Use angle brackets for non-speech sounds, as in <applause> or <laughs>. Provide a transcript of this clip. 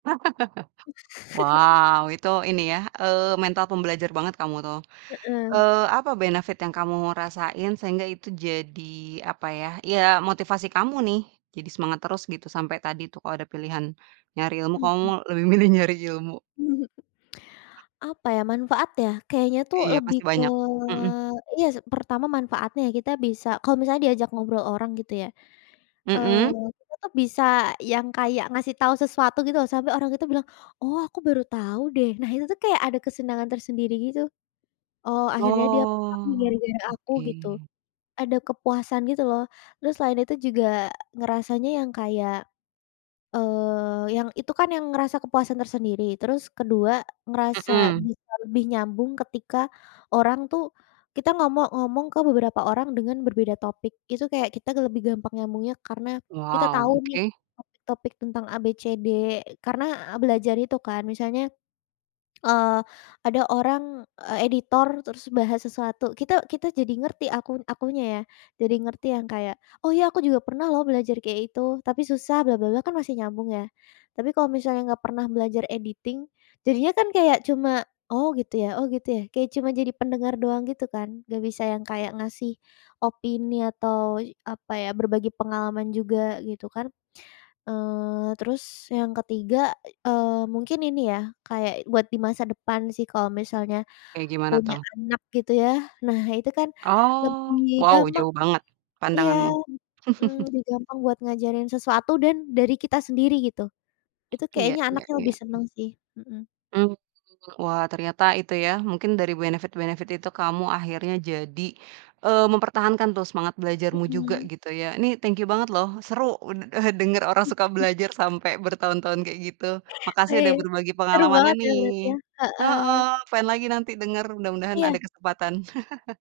<laughs> <giggles> Wow, itu ini ya, eee, mental pembelajar banget kamu tuh. Heeh. Eee, apa benefit yang kamu rasain sehingga itu jadi apa ya iya motivasi kamu nih jadi semangat terus gitu sampai tadi tuh kalau ada pilihan nyari ilmu kamu Mhm. lebih milih nyari ilmu? Apa ya manfaat ya, kayaknya tuh iya lebih pasti ke banyak, mhm. iya sih pertama manfaatnya kita bisa kalau misalnya diajak ngobrol orang gitu ya, eee, Mhm. kita tuh bisa yang kayak ngasih tahu sesuatu gitu loh sampai orang itu bilang, "oh aku baru tahu deh." Nah, itu tuh kayak ada kesenangan tersendiri gitu. Oh, akhirnya dia paham nih Oh, gara-gara aku gitu, oke. ada kepuasan gitu loh terus selain itu juga ngerasanya yang kayak eee, yang itu kan yang merasa kepuasan tersendiri, terus kedua ngerasa Mhm. bisa lebih nyambung ketika orang tuh kita ngomong ngomong ke beberapa orang dengan berbeda topik. Itu kayak kita lebih gampang nyambungnya karena kita Wow, tahu nih oke. topik-topik tentang abcd karena belajar itu kan misalnya, eee, ada orang, eee, editor terus bahas sesuatu. Kita kita jadi ngerti aku akunya ya jadi ngerti yang kayak. Oh, ya aku juga pernah loh belajar kayak itu tapi susah bla, bla, bla kan masih nyambung ya, tapi kalau misalnya nggak pernah belajar editing jadinya kan kayak cuma, oh gitu ya oh gitu ya kayak cuma jadi pendengar doang gitu kan, nggak bisa yang kayak ngasih opini atau apa ya, berbagi pengalaman juga gitu kan, eee, terus yang ketiga, eee, mungkin ini ya kayak buat di masa depan sih kalau misalnya Kayak gimana punya tuh? anak gitu ya. Nah, itu kan lebih Oh, wow gampang jauh banget iya, pandanganmu. mhm, <chuckles> lebih gampang buat ngajarin sesuatu dan dari kita sendiri gitu. Itu Iya kayaknya iya anaknya iya, lebih m seneng sih, mhm. Mmm, wah ternyata itu ya mungkin dari benefit-benefit itu kamu akhirnya jadi, eee, mempertahankan tuh semangat belajarmu juga Mhm. gitu ya. Ini thank you banget loh, seru sudah denger <unintelligible> <chuckles> orang suka belajar sampai bertahun tahun kayak gitu. <laughs> Makasih udah Wih, berbagi seru pengalamannya banget ya nih. lihatnya, heeh. Heeh, pengen lagi nanti denger, mudah-mudahan Iya. ada kesempatan. <laughs>